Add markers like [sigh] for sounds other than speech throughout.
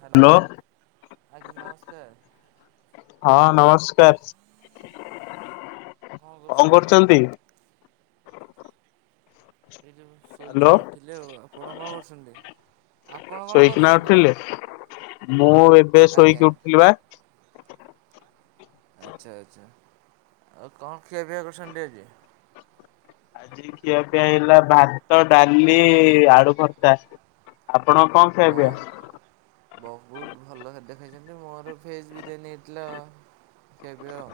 Hello hello ଆଜ୍ଞା ନମସ୍କାର ହଁ ନମସ କାର। କଣ କରୁଛନ୍ତି ଆଜ୍ଞା। ଏଇ ଯୋଉ ହ୍ୟାଲୋ ଶୋଇକିନା ଉଠିଲି ଆଉ ଆପଣ କଣ କରୁସନ୍ତି? ଶୋଇକି ନା ଉଠିଲେ ମୁଁ ଏବେ ଆଜ୍ଞା ଶୋଇକି ଉଠିଲି ବା। ଆଚ୍ଛା ଆଚ୍ଛା ଆଉ କଣ ଖିଆପିଆ କରଛନ୍ତି ଆଜି। ଆଜି ଖିଆ ପିଆ ହେଲା ଭାତ ଡାଲି ଆଳୁ ଭର୍ତା। ଆପଣ କଣ ଖାଇବେ। ବ ବହୁତ ଭଲ ଖାଦ୍ୟ ଖାଇଛନ୍ତି। ମୋର ଭେଜ୍ ବିରିଆନି ହେଇଥିଲା ଖିଆ ପିଆ ଆଉ।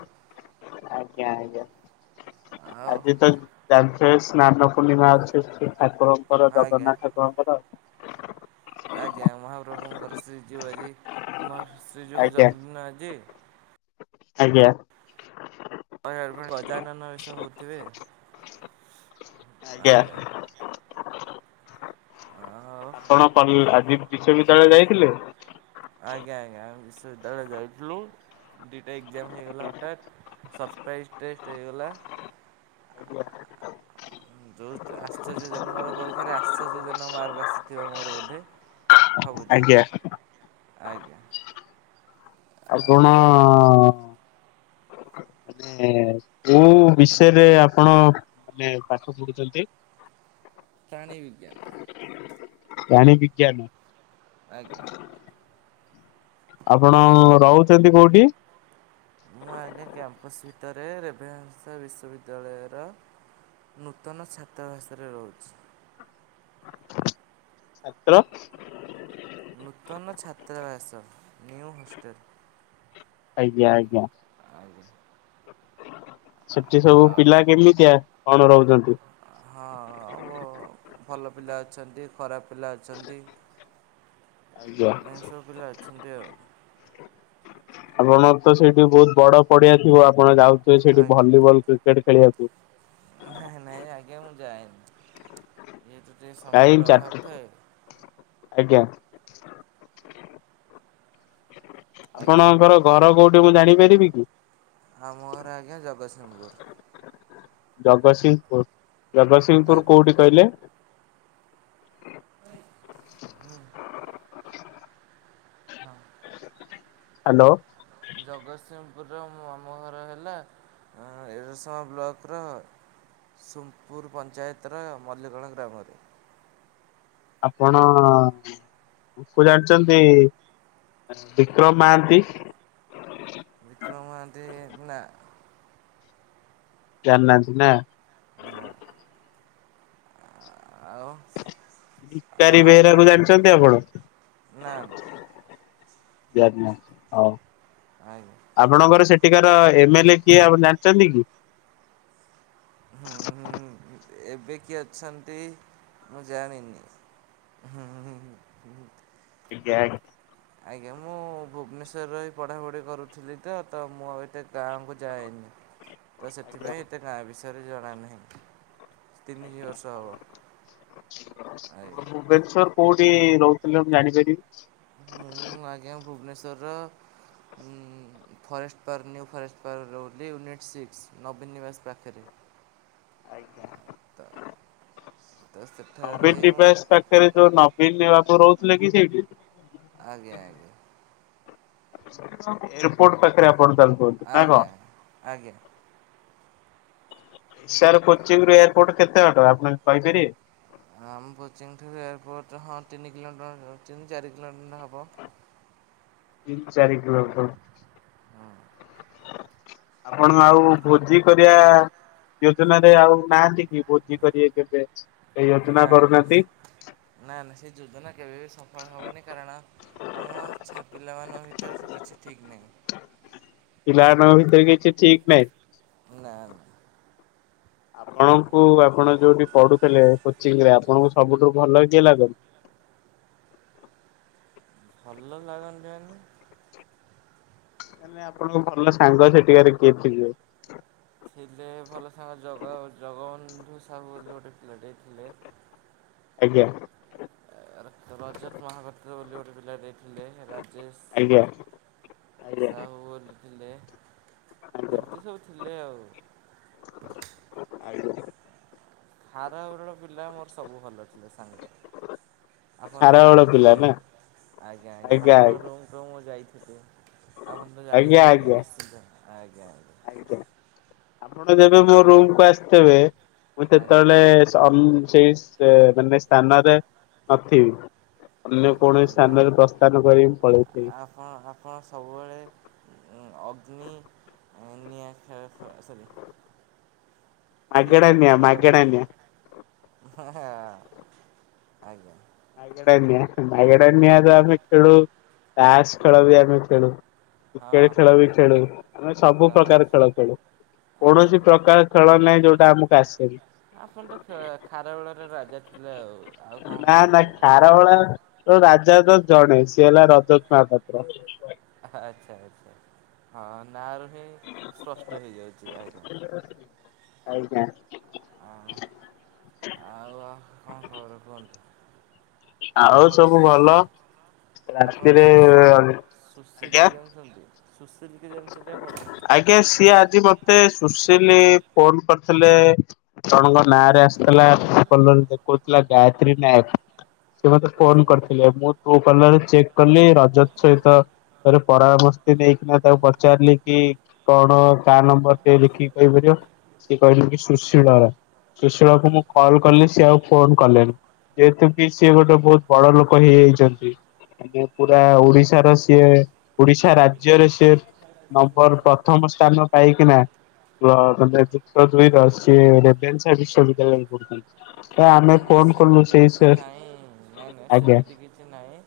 ଆଜ୍ଞା ଆଜ୍ଞା। ଆଉ ଆଜି ତ ଯାଣିଚ ସ୍ନାନ ପୂର୍ଣିମା ଅଛି ଏଠି। ଠାକୁରଙ୍କର ଆଜ୍ଞା ଜଗନ୍ନାଥଙ୍କ ଙ୍କର। ଆଜ୍ଞା ମହାପ୍ରଭୁଙ୍କର ଶ୍ରୀ ଜିଉ ଆଜି ମ ଶ୍ରୀଯିଉଙ୍କ ଆଜ୍ଞା ଜନ୍ମଦିନ ଆଜି। ଆଜ୍ଞା। ଗଜାନନ ବେଷ ହଉଥିବେ। ଆଜ୍ଞା। ଆଉ ଆପଣ କଲ ଆଜି ବିଶ୍ଵବିଦ୍ୟାଳୟ ଯାଇଥିଲେ। ଆଜ୍ଞା ଆଜ୍ଞା ବିଶ୍ଵବିଦ୍ୟାଳୟ ଯାଇଥିଲୁ ଦିଟା ଏକ୍ଜାମ ହେଇଗଲା ହଟାତ୍। ସର୍ପ୍ରାଇଜ ଟେଷ୍ଟ ହେଇଗଲା। ଆଜ୍ଞା। ଯୋଉ ଆଶ୍ଚର୍ଯ୍ୟ ଜନଙ୍କର ପରୀକ୍କ୍ଷା ରେ ଆଶ୍ଚର୍ଯ୍ୟ ଜନକ ମାର୍କ ଆସିଥିବ ମୋର ବୋଧେ। ଭାବୁଛି ଆଜ୍ଞା। ଆଜ୍ଞା। ଆପଣ। ଆଉ ମାନେ କୋଉ ବିଷୟରେ ଆପଣ ମାନେ ପାଠ ପଢୁଛନ୍ତି। ପ୍ରାଣୀ ବିଜ୍ଞାନ। ପ୍ରାଣି ବିଜ୍ଞାନ। ଆଜ୍ଞା। ଆପଣ ଆଉ ରହୁଛନ୍ତି କୋଉଠି? ମୁଁ ଆଜ୍ଞା କ୍ୟାମ୍ପସ୍ ଭିତରେ ରେଭେନ୍ସା ବିଶ୍ୱବିଦ୍ୟାଳୟର। ନୂତନ ଛାତ୍ରା ଭାଷାରେ ରହୁଛି। ଛାତ୍ର। ନୂତନ ଛାତ୍ରାବାସ ନିଉ ହଷ୍ଟେଲ। ଆଜ୍ଞା ଆଜ୍ଞା। ଆଜ୍ଞା। ସେଠି ସବୁ ଆ ପିଲା କେମିତିଆ କଣ ରହୁଛନ୍ତି। ହଁ ଆଉ ବ ଭଲ ପିଲା ଅଛନ୍ତି ଖରାପ ପିଲା ଅଛନ୍ତି। ଆଜ୍ଞା ଏମତି ସବୁ ପିଲା ଅଛନ୍ତି ଆଉ। ଆପଣ ତ ସେଇଠି ବହୁତ ବଡ ପଡିଆ ଥିବ ଆପଣ ଯାଉଥିବେ ସେଇଠି ଭଲିବଲ କ୍ରିକେଟ। ଖେଳିବାକୁ। ନାଇଁ ନାଇଁ ଆଜ୍ଞା ମୁଁ ଯାଏନି। ଯେହେତୁ ଟିକେ କାଇଁ ସମୟର ଅଭାବ ଚାରିଟ ଥାଏ ଆଜ୍ଞା। ଆଜ୍ଞା ଆପଣଙ୍କର ଘର କୋଉଠି ମୁଁ ଜାଣିପାରିବି କି? ଆମ ଘର ଆଜ୍ଞା ଜଗତସିଂହପୁର ଜଗସିଂପୁର ଜଗସିଂପୁର ଆଜ୍ଞା କୋଉଠି କହିଲେ? [inaudible] ହଁ। ହାଲୋ। ପୁରା ମୋ ମାମୁଁ ଘର ହେଲା ଏଁ ଏରସମା ବ୍ଲକର ସୋମପୁର ପଞ୍ଚାୟତର ମଲିକଣ ଗ୍ରାମରେ। ଆପଣ କୁ ଜାଣିଛନ୍ତି। ବିକ୍ରମ ମାହାନ୍ତି। ବିକ୍ରମ ମହାନ୍ତି ନା। ଜାଣିନାହାନ୍ତି ନା। ନା। ଆଉ ଆଉ ଭିକାରୀ ଆପଣ ବେହେରାକୁ ଜାଣିଛନ୍ତି ଆପଣ? ନା ନା। [unintelligible] ହଉ ଆଜ୍ଞା। ଆପଣଙ୍କର ସେ ଠିକାର ଏମ ଏଲ ଏ କିଏ ଆପଣ ଜାଣିଚନ୍ତି କି? ହୁଁ ହୁଁ ଏବେ କିଏ ଅଛନ୍ତି ମୁଁ ଜାଣିନି। ହୁଁ ହୁଁ। ଗ୍ୟାଙ୍ଗ ଆଜ୍ଞା ମୁଁ ଭୁବନେଶ୍ୱର ରେ ରହି ପଢ଼ାପଢ଼ି କରୁଥିଲି ତ, ତ ମୁଁ ଆଉ ଏତେ ଗାଁକୁ ଯାଏନି। ତ ସେଥିପାଇଁ ଏତେ ଗାଁ ବିଷୟରେ ଜଣା ନାହିଁ। ତିନି ଇଅ ଆଜ୍ଞା ବର୍ଷ ହବ, ଆଜ୍ଞା। ଆଜ୍ଞା। ଭୁବନେଶ୍ଵର କୋଉଠି ରହୁଥିଲେ ମୁଁ ଜାଣିପାରିବି? ତର [inaudible] forest park new forest park ରେ ରହୁଚି ୟୁନିଟ୍ ସିକ୍ସ ନବୀନ ନିବାସ ପାଖରେ। ତ ଆଜ୍ଞା। ତ ସେଠାରେ ନବୀନ ରହି ମୁଁ ନିବାସ ପାଖରେ ଯୋଉ ନବୀନ ବାବୁ ରହୁଥିଲେ କି ସେଇଠି? ଆଜ୍ଞା ଆଜ୍ଞା। ଏୟାରପୋର୍ଟ ପାଖରେ ଆପଣ ତାହେଲେ [unintelligible] ନା କଁ। ଆଜ୍ଞା ଆଜ୍ଞା। ସାର କୋଚିଂରୁ ଏୟାରପୋର୍ଟ କେତେ ବାଟ ଆପଣ କହିପାରିବେ। ଆମ କୋଚିଂଠୁ ଏୟାରପୋଟ ହଁ ତିନି କିଲୋମିଟର ତିନି ଚାରି କିଲୋମିଟର ହବ। ତିନି ଚାରି କିଲୋମିଟର। ହଁ। ଆପଣ ଆଉ ଭୋଜି କରିଆ। ଯୋଜନାରେ ଆଉ ନାହାନ୍ତି କି? ଭୋଜି କରିବା କେବେ ୟୋଜନା ନା ନା କରୁନାହାନ୍ତି? ନା ନା ସେ ଯୋଜନା କେବେ ବି ସଫଳ ହବନି, କାରଣ ଆମ ଛା ପିଲାମାନଙ୍କ ଭିତରେ ତ କିଛି ଠିକ୍ ନାହିଁ। ପିଲାମାନଙ୍କ ଭିତରେ କିଛି ଠିକ ନାହିଁ। ନା ନା। ଆପଣଙ୍କୁ ଆପଣ ଯୋଉଠି ପଢୁଥିଲେ କୋଚିଂରେ ଆପଣଙ୍କୁ ସବୁଠୁ ଭଲ କିଏ ଲାଗନ୍ତି? [inaudible] ଭଲ ଲାଗନ୍ତି ମାନେ? ମାନେ ଆପଣଙ୍କ ଭଲ ସାଙ୍ଗ ସେଠିକାରେ କିଏ ଥିବେ? ଥିଲେ ଭଲ ସାଙ୍ଗ ଜଗା ଜଗବନ୍ଧୁ ସାହୁ ବୋଲି ଗୋଟେ ପିଲାଟେ ଥିଲେ। [inaudible] ଆଜ୍ଞା। ଅ ର ରଜ ତୁହାଗତ ବୋଲି ଗୋଟେ ପିଲାଟେ ଥିଲେ ଆଜ୍ଞା ରାଜେଶ ଆଜ୍ଞା ସାହୁ ବୋଲି ଥିଲେ। ଆଜ୍ଞା। ଏମତି ସବୁ ଥିଲେ ଆଉ। ଆ [unintelligible] ହାର ଓରଳ ପିଲା ମୋର ସବୁ ଭଲ ଥିଲେ ସାଙ୍ଗରେ। ଆପଣ ତ ଖାରବେଳ ପିଲା ଜାଣିଥିବେ ନା ଆଜ୍ଞା ଆଜ୍ଞା ଆପଣଙ୍କ ରୁୁମକୁ ମୁଁ ଯାଇ ଆପଣ ତ ଆଜ୍ଞା ଜାଣିଥିବେ ଆଜ୍ଞା ନିଶ୍ଚିନ୍ତ ଆଜ୍ଞା। ଆଜ୍ଞା ଆପଣ ଯେବେ ମୋ ରୁମକୁୁ ଆସଥେବେ ମୁଁ ଆଜ୍ଞା ସେତେବେଳେ ସେଇ ମାନେ ସ୍ଥାନରେ ନଥିବି। ଅନ୍ୟ ଆଜ୍ଞା କୌଣସି ଆଜ୍ଞା। ସ୍ଥାନରେ ପ୍ରସ୍ଥାନ କରି ମୁଁ ପଳେଇଥିବି ଆପଣ ଆପଣ ସବୁବେଳେ ଅଗ୍ନି ନିଆ ଖାଇବା ସରି ଫ୍ରି ମାଗେଣା ଫାୟାର ନିଆଁ ଖେଳ ସବ ମାଗେଣା ନିଆଁ। ହଁ ହଁ ଆଜ୍ଞା। ମାଗେଡ଼ା ନିଆ ମାଗେଡ଼ା ନିଆ ତ ଆମେ ଖେଳୁ ତାସ୍ ଖେଳ ବି ଆମେ ଖେଳୁ। ହଁ କ୍ରିକେଟ ହଁ ଖେଳ ବି ଖେଳୁ ଆମେ ସବୁ ଜଣା ପ୍ରକାର ଖେଳ ଖେଳୁ। ଆଜ୍ଞା କୌଣସି ଆଜ୍ଞା ପ୍ରକାର ଖେଳ ନାହିଁ ଯୋଉଟା ଆମକୁ ଆସେନି ଆପଣ ତ ଖାରବେଳର ରା ଜା ଥିଲ ଆଉ। କଣ ନା ନା କହିବି ଆପଣ ଖାରବେଳ ତ ରାଜା। ଜା ତ ଜଣେ ସିଏ ହେଲା ରଜତ ମହାପାତ୍ର। ଆଚ୍ଛା ଆଛା ହଁ। ନାଁ ରୁ ହିଁ ସ୍ପଷ୍ଟ ହେଇଯାଉଚି ଆଜ୍ଞା। ଆଜ୍ଞା। ଆ ଆଉ କଣ ଖବର କୁହନ୍ତୁ। ଆଉ ଆପଣ ସବୁ ସୁ ଭଲ। ଆପଣ ରାତିରେ ସୁଶୀଲ ସୁଶୀଲ ଆଜ୍ଞା କି ଜାଣିଚନ୍ତି? ଆଜ୍ଞା ସିଏ ଆଜି ମତେ ସୁ ସୁଶୀଲ ଫୋନ କରିଥିଲେ ଜଣଙ୍କ ନାଁରେ ଆସିଥିଲା ଫଲନ ଦେଖଉଥିଲା ଗାୟତ୍ରୀ ନାୟକ। ସେ ମତେ ଆଚ୍ଛା ଫୋନ କରିଥିଲେ ମୁଁ ଟ୍ରୁ କଲର ରେ ଚେକ୍ କଲି ରଜତ ସହିତ [inaudible] ନା ତାକୁ ପଚାରିଲି କି କଣ କା ନମ୍ବର ଟେ ଲେଖିକି କହିପାରିବ। ସିଏ କହିଲେ କି ସୁଶୀଳ ର ସୁଶୀଳ କୁ ହୁଁ। ମୁଁ କଲ କଲି ସିଏ ଆଉ ଫୋନ କଲେନି। ଯେହେତୁ କିି ସିଏ ଗୋଟେ ବହୁତ ବଡ ଲୋକ ହେଇଯାଇଚନ୍ତି। ଆଜ୍ଞା ପୁରା ଓଡିଶାର ସିଏ ଓଡିଶା ରା ରାଜ୍ୟ ରେ ସେ ନମ୍ବର ପ୍ରଥମ ସ୍ଥାନ ପାଇକିନା ହ ସେ ଯୁକ୍ତ ଦୁଇ ର ସିଏ ରେଭେନ୍ସା ବିଶ୍ଵବିଦ୍ୟାଳୟ ରେ ପଢୁଛନ୍ତି। ତ ନାଇଁ ଆମେ ନାଇଁ ଫୋନ କଲୁ ସେମିତି କିଛି ସେଇ ନାଇଁ ନାଇଁ ନାଇଁ ଆଜ୍ଞା ସେମିତି କିଛି ନାଇଁ।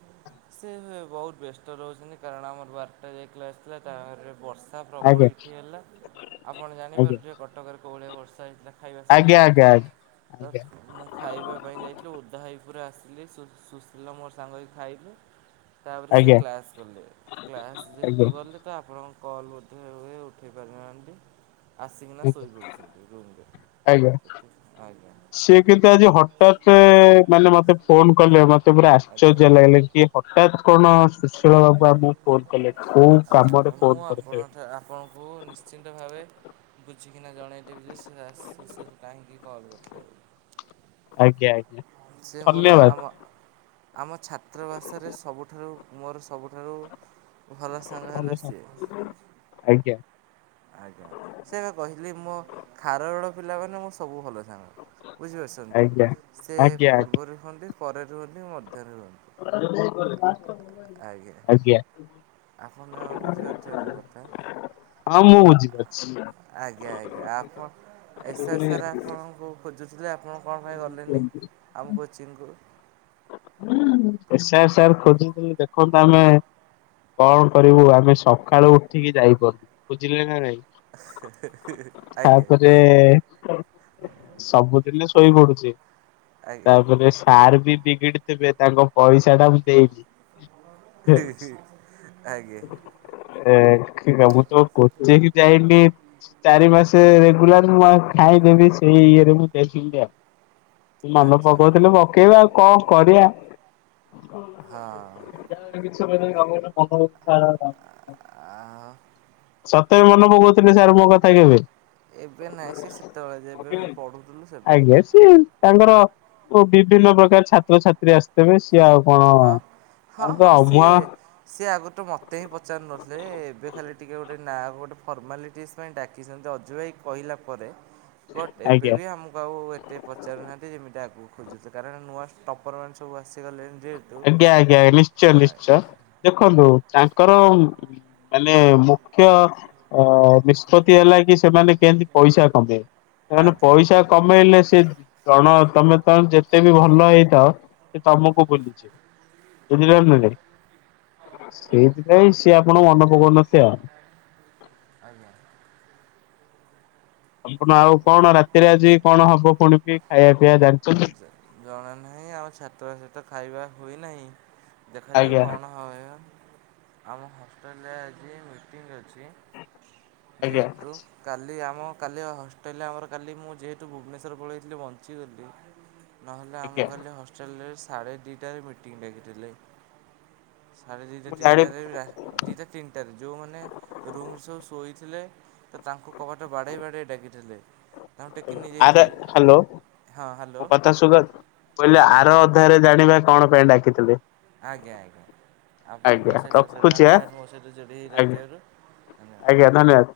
ସେ ବହୁତ ବ୍ୟସ୍ତ ରହୁଛନ୍ତି କାରଣ ଆମର ବାରଟା ଯାଏ କ୍ଲାସ ଥିଲା ତା ବର୍ଷା। ତାହା ପ୍ରବଳ ଆଜ୍ଞା ଏଇଠି ହେଲା ଆପଣ ଜାଣିପାରୁଥିବେ କଟକରେ କଉଭଳିଆ ବର୍ଷା ହେଇଥିଲା। ଖାଇବା ଆଜ୍ଞା ସମୟରେ। ଆଜ୍ଞା ଆଜ୍ଞା ତ ଆଜ୍ଞା। ମୁଁ ଖାଇବା ପାଇଁ ଯାଇଥିଲି ଓଦା ହେ ଏପୁର ଆସିଲି ସୁଶୀଲ ର ମୋର ସାଙ୍ଗ ହେଇକି ଖାଇଲୁ। ତାପରେ ସେ ଆଜ୍ଞା କ୍ଲାସ୍ ଗଲେ କ୍ଲାସ୍ ଆଜ୍ଞା ଯେହେତୁ ଗଲେ ତ ଆପଣ କଲ ବୋଧହୁଏ ଉଠେଇ ପାରିନାହାଁନ୍ତି। ଆସିକିନା ଆଜ୍ଞା ଶୋଇପଡୁଛନ୍ତି ରୁମରେ ଆଜ୍ଞା ଆଜ୍ଞା। ସିଏ କିନ୍ତୁ ଆଜି ହଠାତେ ମାନେ ମତେ ଫୋନ କଲେ ମତେ ପୁରା ଆଶ୍ଚର୍ଯ୍ୟ ଲାଗିଲା କି ହ ହେପ କରୁନ। ଆଛା କାମରେ ଆଛା ଫୋନ ମୁଁ ଆପଣ କରିଥିବେ ଆପଣଙ୍କୁ ନିଶ୍ଚିନ୍ତ ଭାବେ ବୁଝିକିନା ଜଣାଇ ଦେବି ଯେ ସେ ଆସ କାହିଁକି କଲ କରିଥିଲେ ବୋଲି। ଆଜ୍ଞା ଆଜ୍ଞା। ସେ ମୋର ଧନ୍ୟବାଦ ଆମ ଆମ ଛାତ୍ରବାସରେ ସବୁଠାରୁ ମୋର ସବୁଠାରୁ ଭଲ ସାଙ୍ଗ ହେଲା ଭଲ ସିଏ। ସାଙ୍ଗ ଆଜ୍ଞା। ଆଜ୍ଞା, ସେୟାବା କହିଲି, ମୋ ଖାରବେଳ ପିଲା ମାନେ, ମୋ ସବୁ ଭଲ। ହଁ ବୁଝିପାରସନ୍ତ ଆଜ୍ଞା ତ! ସେ ଆଜ୍ଞା ପୂର୍ବରୁ ରୁହଁନ୍ତି, ପରେ ରୁହଁନ୍ତି ମଧ୍ୟ। ଆଜ୍ଞା। ଆପଣ ଆଉ ବୁଝି ପାରୁଥିବେ ମୋ କଥା! ହଁ, ମୁଁ ବୁଝି ଆଜ୍ଞା ଆଜ୍ଞା, ଆପଣ ଏସା ସାରା ଆପଣଙ୍କୁ ଖୋଜୁ ଥିଲେ, ଆପଣ କଣ ପାଇଁ ଗଲେନି ଆମ କୋଚିଂକୁ। ଏସ ଆର ସାର୍ ଖୋଜୁଥିଲେ ଦେଖନ୍ତୁ ଆମେ କଣ କରିବୁ। ଆମେ ସକାଳୁ ଉଠିକି ଯାଇପାରୁନୁ। ବୁଝିଲେ ନା ନାଇଁ। ଆଜ୍ଞା ତା'ପରେ ସବୁଦିଲେ ସ୍କୁ ଶୋଇ ପଡୁଛି। ଆଜ୍ଞା ତାପରେ ସାର ବି ବିଗିଡି ତେବେ, ତାଙ୍କ ପଇସାଟା ମୁଁ ଦେଇନି। ହି ହି ଆଜ୍ଞା। ଏ ମୁଁ ତ କୋଚିଂ ଯାଇନି, ଚାରି ମାସ ରେଗୁଲାର ମୁଁ ଆଉ ଖା ମୁଁ ବି ସେଇ ଇଏରେ ମୁଁ ଦେଖି ନି ଆଉ। ମନ ଆଚ୍ଛା ପକଉଥିଲେ ପକେଇବା ଆଉ କଣ? ହଁ। କିଛମ [unintelligible] ସତରେ! ଆଉ ମନେ ପକଉଥିବେ ସାର୍ ମୋ କଥା କେବେ? ଏବେ ନାଇଁ, ସେ ସେତେବେଳେ ଯେବେ ମୁଁ ପଢୁଥିଲୁ। ସେବେ ଆଜ୍ଞା ସିଏ ତାଙ୍କର ଓ ବିଭିନ୍ନ ପ୍ରକାର ଛାତ୍ରଛାତ୍ରୀ ଆସିଥବେ। ହଁ ହଁ ହଁ ଅମୁଆ ସିଏ, ସିଏ ଆଗରୁ ତ ମତେ ହିଁ ପଚାରୁ ନଥିଲେ। ଏବେ ଖାଲି ଟିକେ ଗୋଟେ ନାଁକୁ ଗୋଟେ ଫର୍ମାଲିଟିସ୍ ପାଇଁ ଡାକିଛନ୍ତି। ଅଜୁ ଭାଇ କହିଲା ପରେ ବଟ, ଏବେ ଆଜ୍ଞା। ବି ଆମକୁ ଆଉ ଏତେ ପଚାରୁନାହାଁନ୍ତି ଯେମିତି ଆଗକୁ ଖୋଜୁଥିଲେ। କାରଣ ନୂଆ ଟପର ମାନେ ସବୁ ଆସିଗଲେଣି। ଯେହେତୁ ଆଜ୍ଞା ଆଜ୍ଞାା, ନିଶ୍ଚୟ! ନିଶ୍ଚୟ! ଦେଖନ୍ତୁ ତାଙ୍କର ଉମ୍ ମାନେ ମୁଖ୍ୟ ଅ ନିଷ୍ପତ୍ତି ହେଲା କି, ସେମାନେ କେଏଁତି ପଇସା କମେଇବେ? ଏମାନେ ଆଜ୍ଞା। ପଇସା କମେଇଲେ, ସେ ଜଣ, ତମେ ତ ଯେତେ ବି ଭଲ ହେଇଥାଅ, ସେ ତମକୁ ଭୁଲି ବୁଝିଲ ନା ନାହିଁ? ସେଇଥିପାଇଁ, ସିଏ ଆପଣକୁ ମନେପକଉ ନ ଥିବ ଆଉ। ଆଜ୍ଞା। ଆପଣ, ଆଉ କଣ ରାତିରେ ଆଜି କଣ ହବ? ପୁଣି କି ଖାଇବା ପିଇବା ଜାଣି ଜଣା ନାହିଁ? ଆମ ଛାତ୍ର ବାସ ତ ଖାଇବା ହୁଏନାହିଁ। ଦେଖାଯାଉ ଆଜ୍ଞା କଣ ହଏଅ। ଆମ ହଷ୍ଟେଲରେ ଆଜି ମିଟିଂ ଅ ଛି, ଆଜ୍ଞା ଯେହଟୁ କାଲି ଆମ ହଁ, କାଲି ହଷ୍ଟେଲ ଆମର କାଲି, ମୁଁ ଯେହେଟୁ ଭୁବନେଶ୍ୱର ପଳେଇଥିଲି ବଞ୍ଚିଗଲି। ନହେଲେ, ଆମ ଆଜ୍ଞା କାଲି ହଷ୍ଟେଲରେ ସାଢ଼େ ଦି ଟାରେ ମିଟିଂ ଡାକିଠିଲେ। ସାଢେ ଦିଟା ମୁଁ ଜାଣି ତିନଟାରେ, ରା ଦିଟା ତିନଟାରେ ଯେଉଁମାନେ ରୁମ୍ ରେ ସବୁ ଶୋଇଥିଲେ, ତ ତାଙ୍କ କବାଟ ବାଡ଼େଇ ବାଡ଼େଇ ଡାକିଥିଲେ। ତାଙ୍କୁ ଟେକି ନେଇ ଯାଇଥିଲେ। ହଁ, ହ୍ୟାଲୋ! ତା ସୁଗତ କହିଲି, ଆଜ୍ଞା ଆର ଅଧ୍ୟାୟରେ ଜାଣିବା କଣ ପାଇଁ ଡାକିଥିଲେ? ଆଜ୍ଞା ଆଜ୍ଞା। ଆପଣଙ୍କୁ, ଆଜ୍ଞା ଅଶେଷ ଅଶେଷ ରଖୁଛି ଆଁ ଧନ୍ୟବାଦ! ମୋ ସହିତ ଯୋଡ଼ି ହେଇ ଆଜ୍ଞା ରହିଥିଆରୁ। ଧନ୍ୟବାଦ! ଆଜ୍ଞା ଧନ୍ୟବାଦ।